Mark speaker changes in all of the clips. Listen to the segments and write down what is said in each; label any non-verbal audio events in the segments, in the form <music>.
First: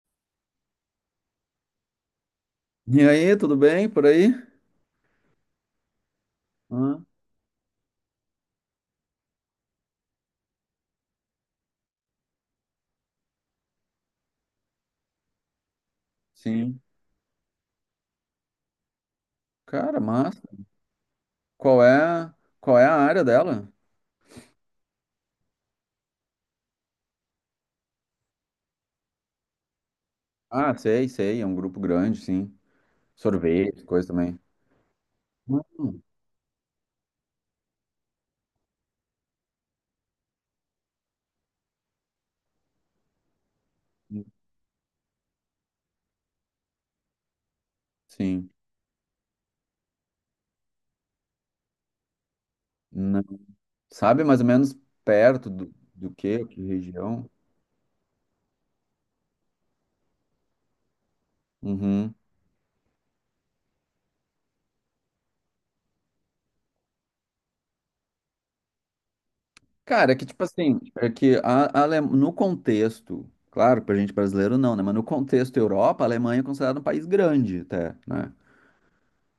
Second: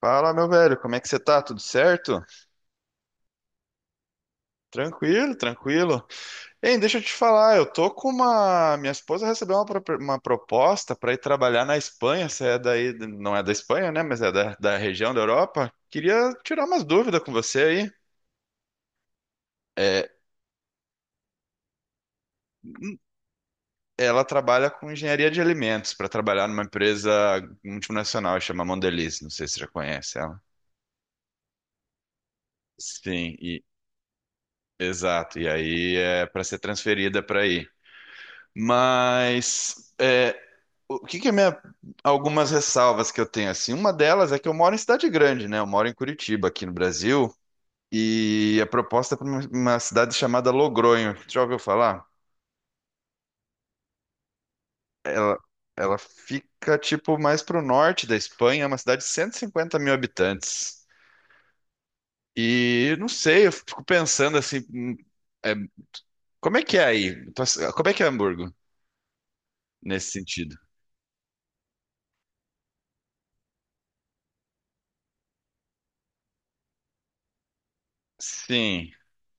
Speaker 1: Fala, meu velho, como é que você tá? Tudo certo?
Speaker 2: E aí, tudo bem por aí?
Speaker 1: Tranquilo, tranquilo. Hein, deixa
Speaker 2: Ah,
Speaker 1: eu te falar, eu tô com uma. Minha esposa recebeu uma proposta para ir trabalhar na Espanha. Você é daí, não é da Espanha, né? Mas é da região da Europa. Queria tirar
Speaker 2: sim.
Speaker 1: umas dúvidas com você aí.
Speaker 2: Cara,
Speaker 1: É,
Speaker 2: massa. Qual é, qual é a área dela?
Speaker 1: ela trabalha com engenharia de alimentos para trabalhar numa empresa multinacional, chama Mondelez. Não sei se você já conhece ela.
Speaker 2: Ah, sei, sei, é um grupo grande, sim.
Speaker 1: Sim,
Speaker 2: Sorvete, coisa também.
Speaker 1: exato. E aí
Speaker 2: Hum,
Speaker 1: é para ser transferida para aí. Mas é. O que que é minha, algumas ressalvas que eu tenho assim? Uma delas é que eu moro em cidade grande, né? Eu moro em Curitiba, aqui no Brasil,
Speaker 2: sim.
Speaker 1: e a proposta é para uma cidade chamada Logronho. Já ouviu falar?
Speaker 2: Não. Sabe mais ou menos
Speaker 1: Ela,
Speaker 2: perto do,
Speaker 1: ela
Speaker 2: do quê? Que
Speaker 1: fica tipo
Speaker 2: região?
Speaker 1: mais para o norte da Espanha, é uma cidade de 150 mil habitantes.
Speaker 2: Uhum.
Speaker 1: E eu não sei, eu fico pensando assim, é, como é que é aí? Como é que é Hamburgo nesse
Speaker 2: Cara, é que tipo
Speaker 1: sentido?
Speaker 2: assim, é que a Ale- no contexto, claro, pra gente brasileiro não, né? Mas no contexto Europa, a Alemanha é considerada um país grande até, né?
Speaker 1: Sim,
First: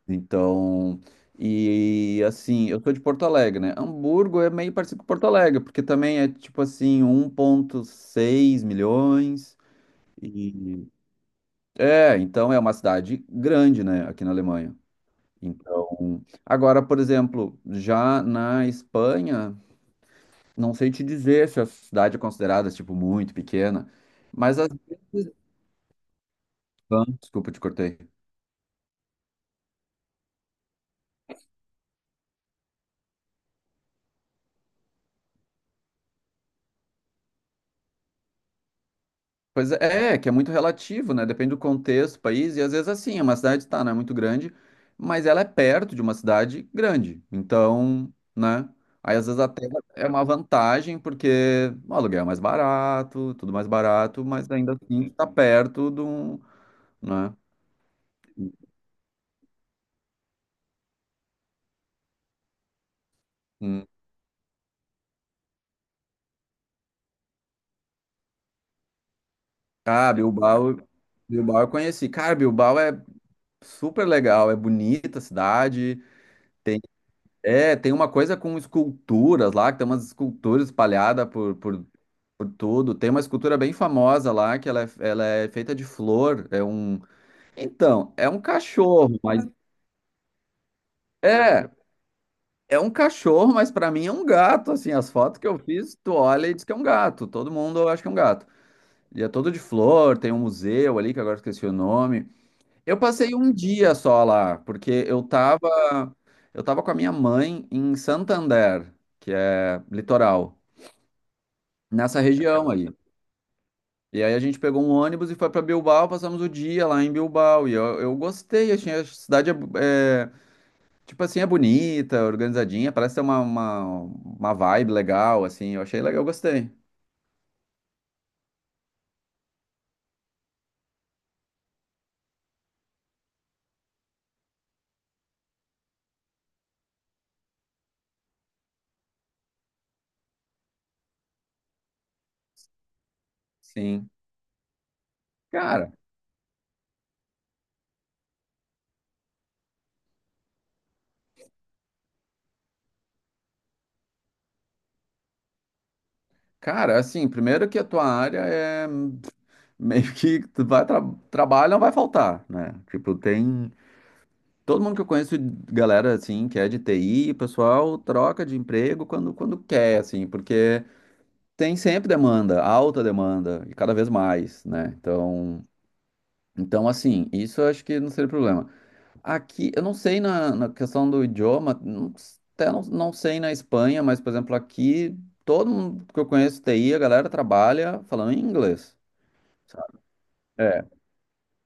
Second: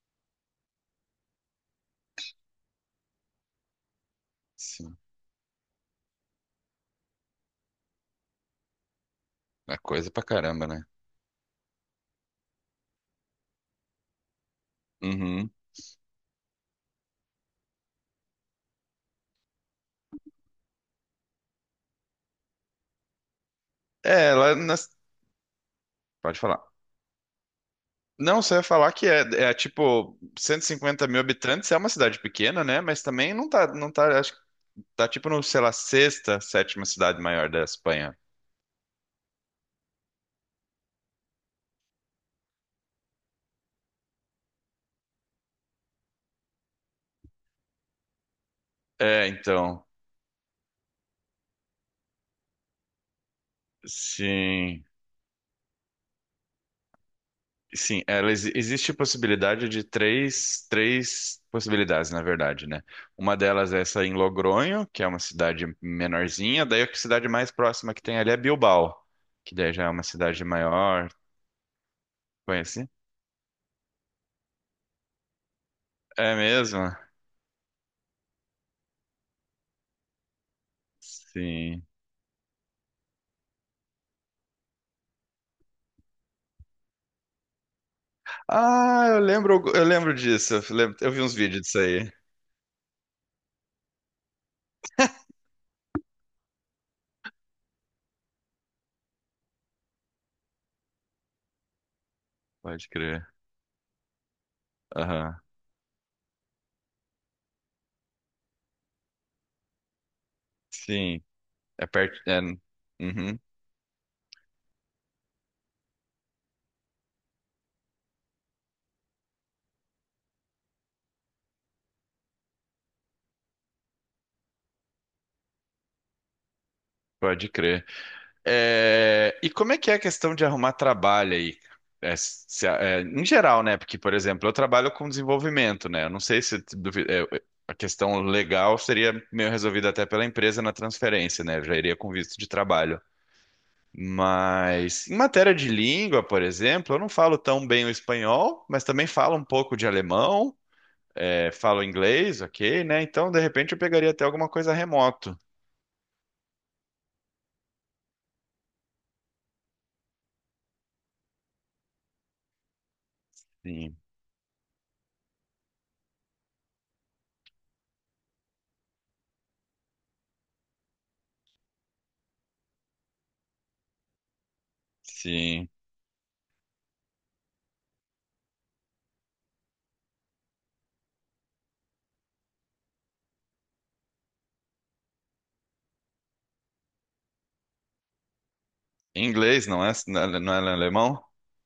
Speaker 2: Então, e assim, eu tô de Porto Alegre, né? Hamburgo é meio
Speaker 1: sim.
Speaker 2: parecido com Porto Alegre, porque também é tipo assim, 1,6 milhões.
Speaker 1: É coisa pra caramba, né?
Speaker 2: E é, então é uma cidade grande, né, aqui na Alemanha.
Speaker 1: Uhum.
Speaker 2: Então, agora, por exemplo, já na Espanha, não sei te dizer se a cidade é considerada tipo muito pequena,
Speaker 1: É, ela
Speaker 2: mas às
Speaker 1: nas,
Speaker 2: vezes,
Speaker 1: pode falar.
Speaker 2: ah, desculpa, te cortei.
Speaker 1: Não, você ia falar que é tipo 150 mil habitantes, é uma cidade pequena, né? Mas também não tá, acho que tá tipo no, sei lá, sexta, sétima cidade maior da Espanha.
Speaker 2: Pois é, que é muito relativo, né? Depende do contexto, país, e às vezes assim, é uma cidade tá, não é muito grande, mas ela é perto de uma cidade grande. Então, né? Aí às
Speaker 1: É,
Speaker 2: vezes até
Speaker 1: então,
Speaker 2: é uma vantagem, porque o aluguel é mais barato, tudo mais barato, mas ainda
Speaker 1: sim,
Speaker 2: assim tá perto de um, né?
Speaker 1: sim, existe possibilidade de três, possibilidades, na verdade, né? Uma delas é
Speaker 2: Hum.
Speaker 1: essa em Logronho, que é uma cidade menorzinha, daí a cidade mais próxima que tem ali é Bilbao, que daí já é uma
Speaker 2: Ah,
Speaker 1: cidade
Speaker 2: Bilbao,
Speaker 1: maior,
Speaker 2: Bilbao eu conheci. Cara, Bilbao
Speaker 1: conhece?
Speaker 2: é super legal, é bonita a cidade,
Speaker 1: É
Speaker 2: tem
Speaker 1: mesmo?
Speaker 2: tem uma coisa com esculturas lá, que tem umas esculturas espalhadas por,
Speaker 1: Sim.
Speaker 2: por Por tudo. Tem uma escultura bem famosa lá, que ela é feita de flor. Então, é um
Speaker 1: Ah,
Speaker 2: cachorro,
Speaker 1: eu
Speaker 2: mas.
Speaker 1: lembro, eu lembro disso. Eu vi uns vídeos
Speaker 2: É,
Speaker 1: disso aí.
Speaker 2: é um cachorro, mas pra mim é um gato. Assim, as fotos que eu fiz, tu olha e diz que é um gato. Todo mundo acha que é um gato. E é todo de flor, tem um museu ali, que agora eu esqueci o nome.
Speaker 1: Pode
Speaker 2: Eu
Speaker 1: crer.
Speaker 2: passei um dia só lá, porque eu
Speaker 1: Aham.
Speaker 2: tava. Eu tava com a minha mãe em Santander, que é litoral,
Speaker 1: Sim. É perto.
Speaker 2: nessa região aí.
Speaker 1: Uhum.
Speaker 2: E aí a gente pegou um ônibus e foi pra Bilbao, passamos o dia lá em Bilbao. E eu gostei, achei a cidade tipo assim, é bonita, organizadinha, parece ter uma vibe legal, assim. Eu achei legal, eu gostei.
Speaker 1: Pode crer. É, e como é que é a questão de arrumar trabalho aí? É, é, em geral, né? Porque, por exemplo, eu trabalho com desenvolvimento, né? Eu não sei se é, a questão legal seria meio resolvida até pela empresa na transferência, né? Eu já iria com visto de trabalho.
Speaker 2: Sim.
Speaker 1: Mas em matéria de
Speaker 2: Cara,
Speaker 1: língua, por exemplo, eu não falo tão bem o espanhol, mas também falo um pouco de alemão, falo inglês, ok, né? Então, de repente, eu pegaria até alguma coisa remoto.
Speaker 2: cara, assim, primeiro que a tua área é meio que tu vai tra trabalho não vai faltar, né? Tipo, tem
Speaker 1: Sim,
Speaker 2: todo mundo que eu conheço, galera assim, que é de TI, o pessoal troca de emprego quando quer, assim, porque tem sempre demanda, alta demanda, e cada vez mais, né? Então,
Speaker 1: sim.
Speaker 2: então assim, isso eu acho que não seria problema. Aqui, eu não sei na questão do idioma, até não sei na Espanha, mas, por exemplo, aqui, todo mundo que eu conheço TI, a galera trabalha falando inglês.
Speaker 1: Em inglês, não é?
Speaker 2: Sabe?
Speaker 1: Não é
Speaker 2: É.
Speaker 1: alemão?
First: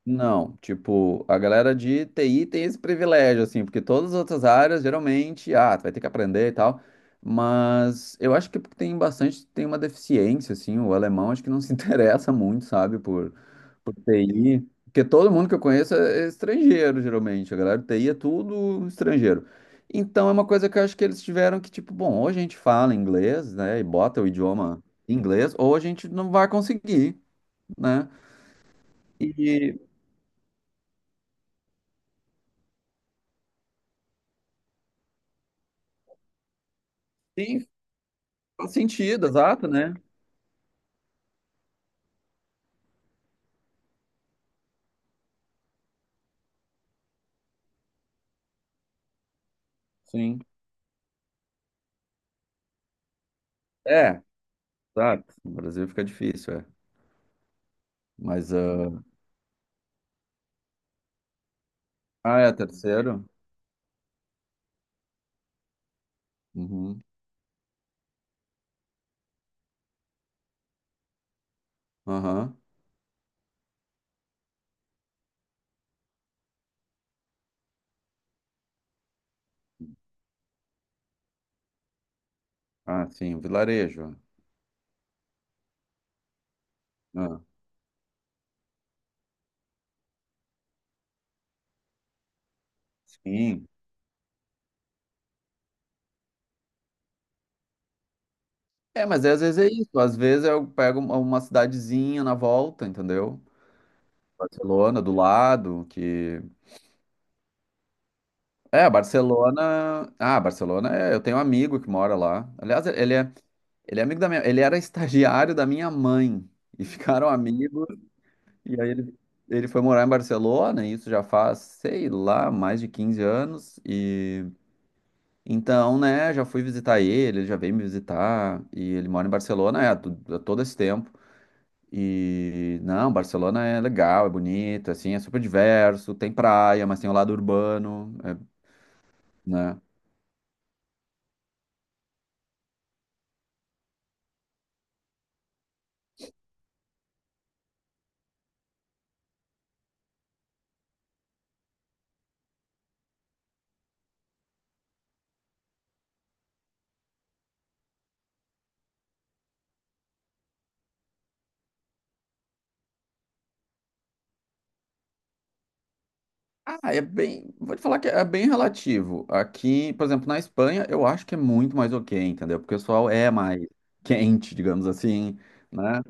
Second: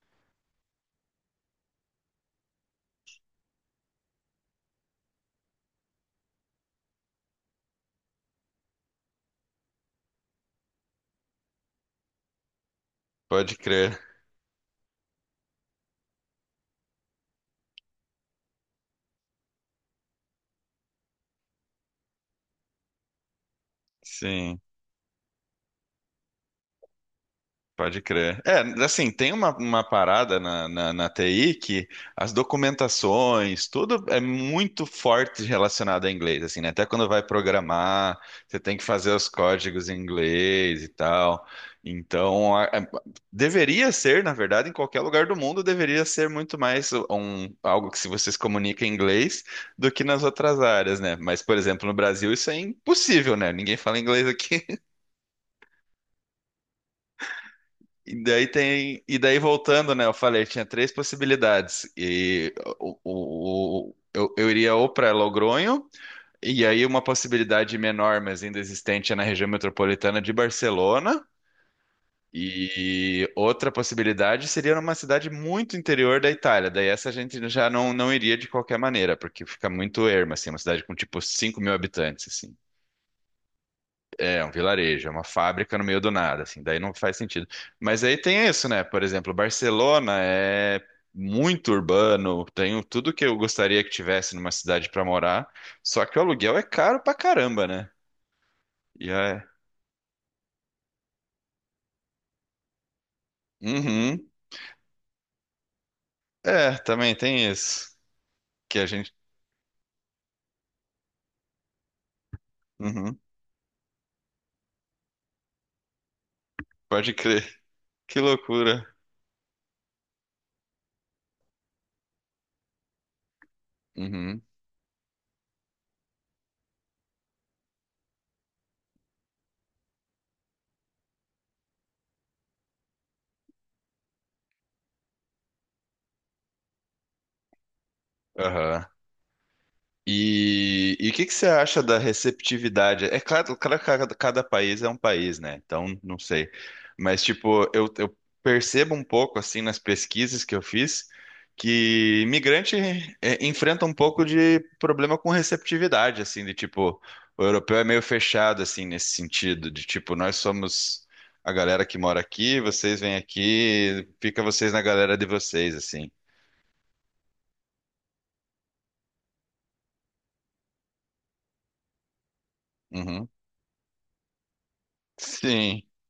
Speaker 2: Não, tipo, a galera de TI tem esse privilégio, assim, porque todas as outras áreas, geralmente, tu vai ter que aprender e tal, mas eu acho que tem bastante, tem uma deficiência, assim, o alemão acho que não se <laughs> interessa muito, sabe, por,
Speaker 1: Pode
Speaker 2: por
Speaker 1: crer.
Speaker 2: TI, porque todo mundo que eu conheço é estrangeiro, geralmente, a galera de TI é tudo estrangeiro. Então é uma coisa que eu acho que eles tiveram que, tipo, bom, ou a gente fala inglês, né, e bota o
Speaker 1: Sim.
Speaker 2: idioma em inglês, ou a gente não vai conseguir,
Speaker 1: Pode
Speaker 2: né?
Speaker 1: crer. É, assim, tem uma,
Speaker 2: E,
Speaker 1: uma parada na TI, que as documentações, tudo é muito forte relacionado a inglês, assim, né? Até quando vai
Speaker 2: sim,
Speaker 1: programar, você
Speaker 2: faz
Speaker 1: tem que fazer os
Speaker 2: sentido, exato,
Speaker 1: códigos
Speaker 2: né?
Speaker 1: em inglês e tal. Então, deveria ser, na verdade, em qualquer lugar do mundo, deveria ser muito mais um, algo que se você se comunica em inglês do que nas
Speaker 2: Sim.
Speaker 1: outras áreas, né? Mas, por exemplo, no Brasil isso é impossível, né? Ninguém fala
Speaker 2: É,
Speaker 1: inglês aqui.
Speaker 2: exato. No Brasil fica difícil, é.
Speaker 1: E daí
Speaker 2: Mas,
Speaker 1: tem, e daí voltando, né? Eu falei, tinha três possibilidades.
Speaker 2: é
Speaker 1: E o,
Speaker 2: terceiro?
Speaker 1: o- o- eu, eu iria ou para Logronho, e aí uma
Speaker 2: Uhum.
Speaker 1: possibilidade menor, mas ainda existente, é na região metropolitana de Barcelona.
Speaker 2: Aham.
Speaker 1: E outra possibilidade seria numa cidade muito interior da Itália. Daí essa a gente já não iria de qualquer maneira, porque fica muito erma, assim, uma cidade com tipo 5 mil habitantes, assim.
Speaker 2: Ah, sim, o vilarejo.
Speaker 1: É, um vilarejo, é uma fábrica no meio do nada, assim, daí não faz
Speaker 2: Ah,
Speaker 1: sentido. Mas aí tem isso, né? Por exemplo, Barcelona é muito urbano, tenho tudo que eu
Speaker 2: sim.
Speaker 1: gostaria que tivesse numa cidade pra morar, só que o aluguel é caro pra caramba, né?
Speaker 2: É,
Speaker 1: E
Speaker 2: mas às
Speaker 1: é.
Speaker 2: vezes é isso. Às vezes eu pego uma cidadezinha na volta, entendeu?
Speaker 1: Uhum.
Speaker 2: Barcelona, do lado, que...
Speaker 1: É, também tem isso. Que a
Speaker 2: É,
Speaker 1: gente.
Speaker 2: Barcelona... Ah, Barcelona, é... eu tenho um amigo que mora lá. Aliás, ele
Speaker 1: Uhum.
Speaker 2: é, ele é amigo da minha... Ele era estagiário da minha mãe. E
Speaker 1: Pode
Speaker 2: ficaram
Speaker 1: crer.
Speaker 2: amigos.
Speaker 1: Que
Speaker 2: E
Speaker 1: loucura.
Speaker 2: aí ele foi morar em Barcelona, e isso já faz, sei lá, mais de 15 anos.
Speaker 1: Uhum.
Speaker 2: E então, né, já fui visitar ele, ele já veio me visitar, e ele mora em Barcelona, é, há todo esse tempo. E não, Barcelona é legal, é bonito, assim, é super diverso, tem praia, mas tem o lado urbano, é,
Speaker 1: Aham.
Speaker 2: né?
Speaker 1: E o que que você acha da receptividade? É claro, claro que cada país é um país, né? Então, não sei. Mas, tipo, eu percebo um pouco, assim, nas pesquisas que eu fiz, que imigrante é, enfrenta um pouco de problema com receptividade, assim, de tipo, o europeu é meio fechado, assim, nesse sentido, de tipo, nós somos a galera que mora aqui, vocês vêm aqui, fica vocês na galera de vocês, assim.
Speaker 2: Ah, é bem, vou te falar que é bem relativo. Aqui, por exemplo, na Espanha, eu acho que é muito mais ok, entendeu? Porque o pessoal
Speaker 1: Uhum.
Speaker 2: é mais quente, digamos assim,
Speaker 1: Sim.
Speaker 2: né?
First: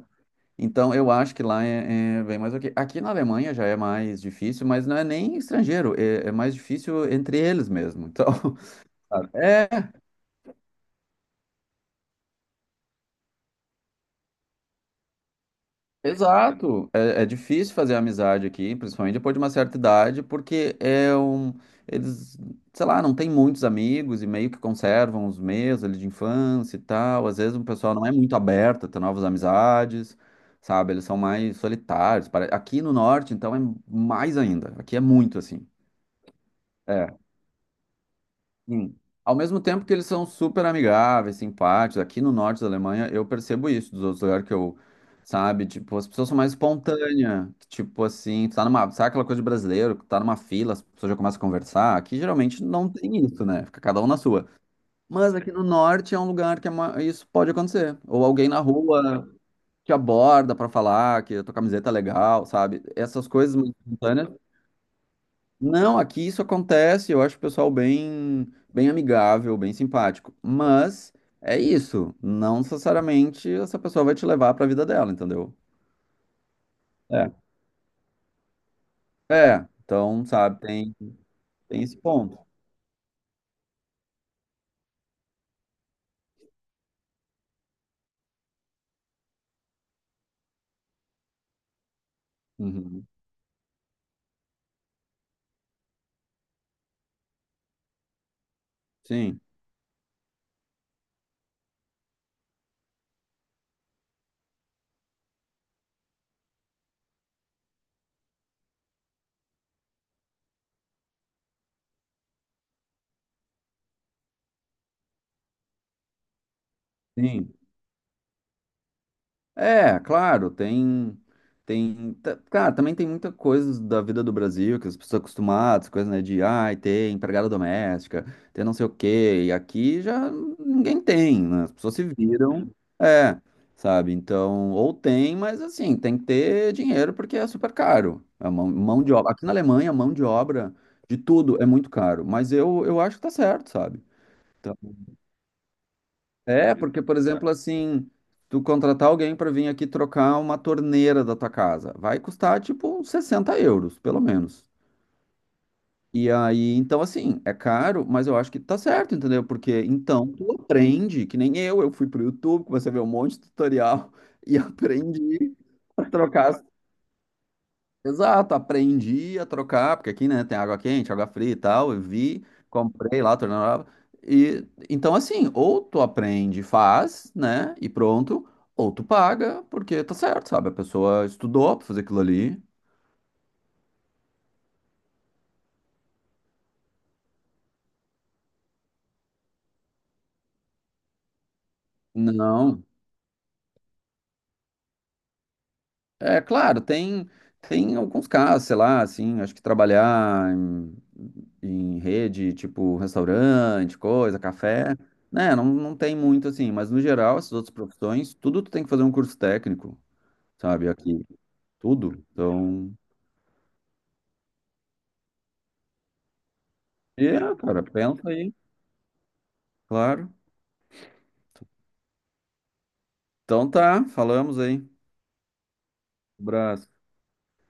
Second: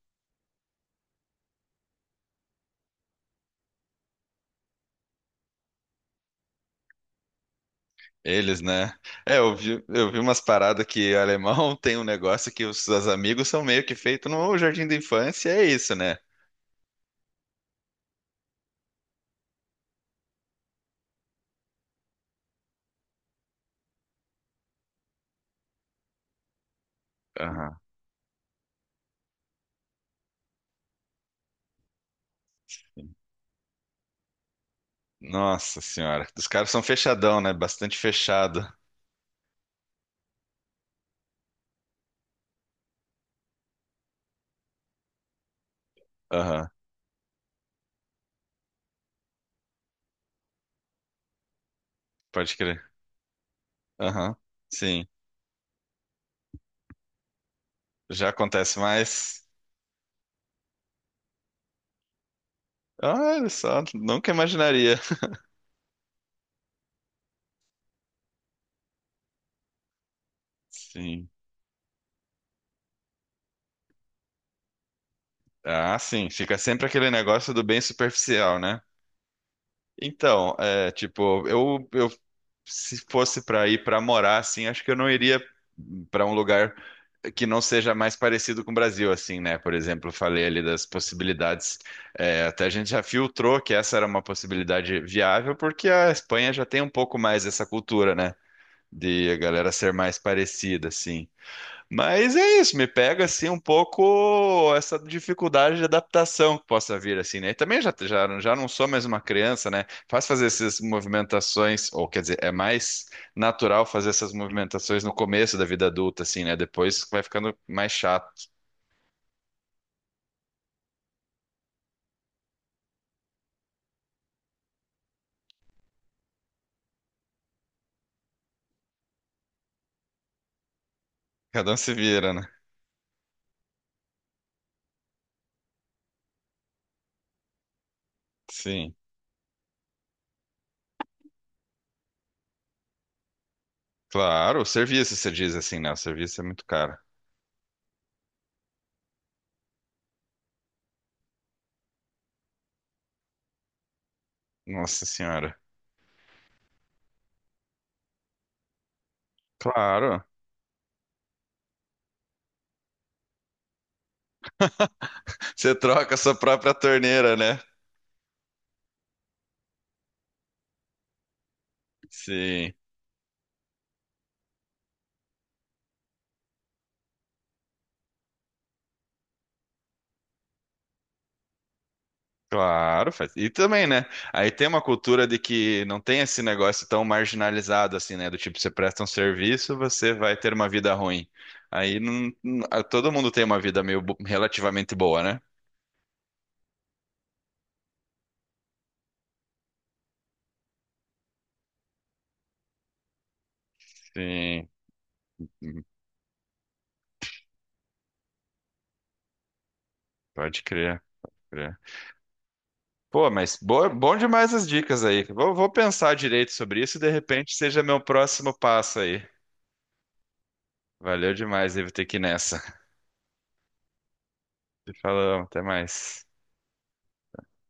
Speaker 2: Então, eu acho que lá é bem mais ok. Aqui na Alemanha já é mais difícil, mas não é nem estrangeiro, é mais difícil entre eles mesmo. Então,
Speaker 1: Eles,
Speaker 2: <laughs>
Speaker 1: né?
Speaker 2: claro.
Speaker 1: É, eu
Speaker 2: É,
Speaker 1: vi, eu vi umas paradas que alemão <laughs> tem um negócio que os amigos são meio que feito no jardim da infância, é isso, né?
Speaker 2: exato. É difícil fazer amizade aqui, principalmente depois de uma certa idade, porque eles, sei lá, não tem muitos amigos e meio que conservam os meus ali de infância e tal. Às vezes o
Speaker 1: Aham.
Speaker 2: pessoal não é muito aberto a ter novas amizades, sabe? Eles são mais solitários. Aqui no norte, então, é mais ainda. Aqui é muito assim.
Speaker 1: Nossa senhora. Os caras são
Speaker 2: É.
Speaker 1: fechadão, né? Bastante fechado.
Speaker 2: Sim. Ao mesmo tempo que eles são super amigáveis, simpáticos, aqui no norte da Alemanha, eu percebo isso dos outros lugares que eu, sabe, tipo, as pessoas são mais
Speaker 1: Aham.
Speaker 2: espontâneas, que, tipo assim, tu tá numa, sabe aquela coisa de brasileiro, que tá numa fila, as pessoas já começam a conversar, aqui
Speaker 1: Pode
Speaker 2: geralmente
Speaker 1: crer.
Speaker 2: não tem isso, né, fica cada um na
Speaker 1: Aham.
Speaker 2: sua.
Speaker 1: Sim.
Speaker 2: Mas aqui no norte é um lugar que isso pode acontecer, ou
Speaker 1: Já
Speaker 2: alguém na
Speaker 1: acontece
Speaker 2: rua
Speaker 1: mais.
Speaker 2: te aborda pra falar que a tua camiseta é legal, sabe, essas
Speaker 1: Olha
Speaker 2: coisas mais
Speaker 1: só,
Speaker 2: espontâneas
Speaker 1: nunca imaginaria. <laughs>
Speaker 2: não, aqui isso acontece, eu acho o pessoal bem, bem amigável, bem simpático. Mas
Speaker 1: Sim.
Speaker 2: é isso, não necessariamente essa pessoa vai te levar para a vida dela, entendeu?
Speaker 1: Ah, sim. Fica sempre aquele
Speaker 2: É.
Speaker 1: negócio do bem superficial, né?
Speaker 2: É, então,
Speaker 1: Então,
Speaker 2: sabe,
Speaker 1: é,
Speaker 2: tem,
Speaker 1: tipo,
Speaker 2: tem
Speaker 1: eu,
Speaker 2: esse
Speaker 1: eu
Speaker 2: ponto.
Speaker 1: se fosse pra ir pra morar, assim, acho que eu não iria pra um lugar que não seja mais parecido com o Brasil, assim, né? Por exemplo, eu falei ali das possibilidades. É, até a gente já
Speaker 2: Uhum.
Speaker 1: filtrou que essa era uma possibilidade viável, porque a Espanha já tem um pouco mais dessa cultura, né? De a
Speaker 2: Sim,
Speaker 1: galera ser mais parecida, assim. Mas é isso, me pega assim um pouco essa dificuldade de adaptação que possa vir assim, né? E também já não sou mais uma criança, né? Fazer essas movimentações, ou quer dizer, é mais natural fazer essas movimentações no começo da vida adulta, assim, né? Depois vai
Speaker 2: sim.
Speaker 1: ficando mais chato.
Speaker 2: É, claro, cara, também tem muita coisa da vida do Brasil que as pessoas estão acostumadas, coisa, né, de, ai, ter empregada doméstica, ter não sei o quê, e aqui já ninguém tem, né,
Speaker 1: Cada
Speaker 2: as
Speaker 1: um se
Speaker 2: pessoas se
Speaker 1: vira, né?
Speaker 2: viram, é, sabe, então, ou tem, mas assim, tem que ter dinheiro porque é super caro, a
Speaker 1: Sim.
Speaker 2: mão de obra, aqui na Alemanha, a mão de obra de tudo é muito caro, mas eu acho que tá certo, sabe,
Speaker 1: Claro, o
Speaker 2: então,
Speaker 1: serviço, você diz assim, né? O serviço é muito
Speaker 2: é,
Speaker 1: caro.
Speaker 2: porque, por exemplo, assim, tu contratar alguém para vir aqui trocar uma torneira da tua casa, vai custar tipo uns 60 euros, pelo menos.
Speaker 1: Nossa senhora.
Speaker 2: E aí, então, assim, é caro, mas eu acho que tá certo, entendeu? Porque
Speaker 1: Claro.
Speaker 2: então tu aprende, que nem eu fui pro YouTube, comecei a ver um monte de tutorial <laughs> e aprendi
Speaker 1: Você
Speaker 2: a
Speaker 1: troca a sua
Speaker 2: trocar.
Speaker 1: própria torneira, né?
Speaker 2: Exato, aprendi a trocar, porque aqui, né, tem água quente, água fria e tal, eu vi,
Speaker 1: Sim.
Speaker 2: comprei lá, torneira, e então assim, ou tu aprende, faz, né, e pronto, ou tu paga, porque tá certo, sabe, a pessoa estudou pra fazer aquilo ali.
Speaker 1: Claro, faz. E também, né? Aí tem uma cultura de que não tem esse negócio tão marginalizado assim, né? Do tipo, você presta um serviço, você vai ter uma vida ruim. Aí ah,
Speaker 2: Não,
Speaker 1: todo mundo tem uma vida meio relativamente boa, né?
Speaker 2: é claro, tem alguns casos, sei lá, assim, acho que trabalhar em rede, tipo restaurante, coisa,
Speaker 1: Sim,
Speaker 2: café, né, não,
Speaker 1: hum,
Speaker 2: não tem muito assim, mas no geral, essas outras profissões, tudo tu tem que fazer um curso técnico.
Speaker 1: pode
Speaker 2: Sabe?
Speaker 1: crer,
Speaker 2: Aqui,
Speaker 1: crer.
Speaker 2: tudo. Então,
Speaker 1: Pô, mas boa, bom demais as dicas aí. Vou pensar direito sobre isso e de repente
Speaker 2: é,
Speaker 1: seja
Speaker 2: cara,
Speaker 1: meu
Speaker 2: pensa
Speaker 1: próximo
Speaker 2: aí,
Speaker 1: passo aí.
Speaker 2: claro.
Speaker 1: Valeu demais, devo ter que ir nessa. <laughs>
Speaker 2: Então tá, falamos aí.
Speaker 1: Te falamos, até mais.
Speaker 2: Abraço.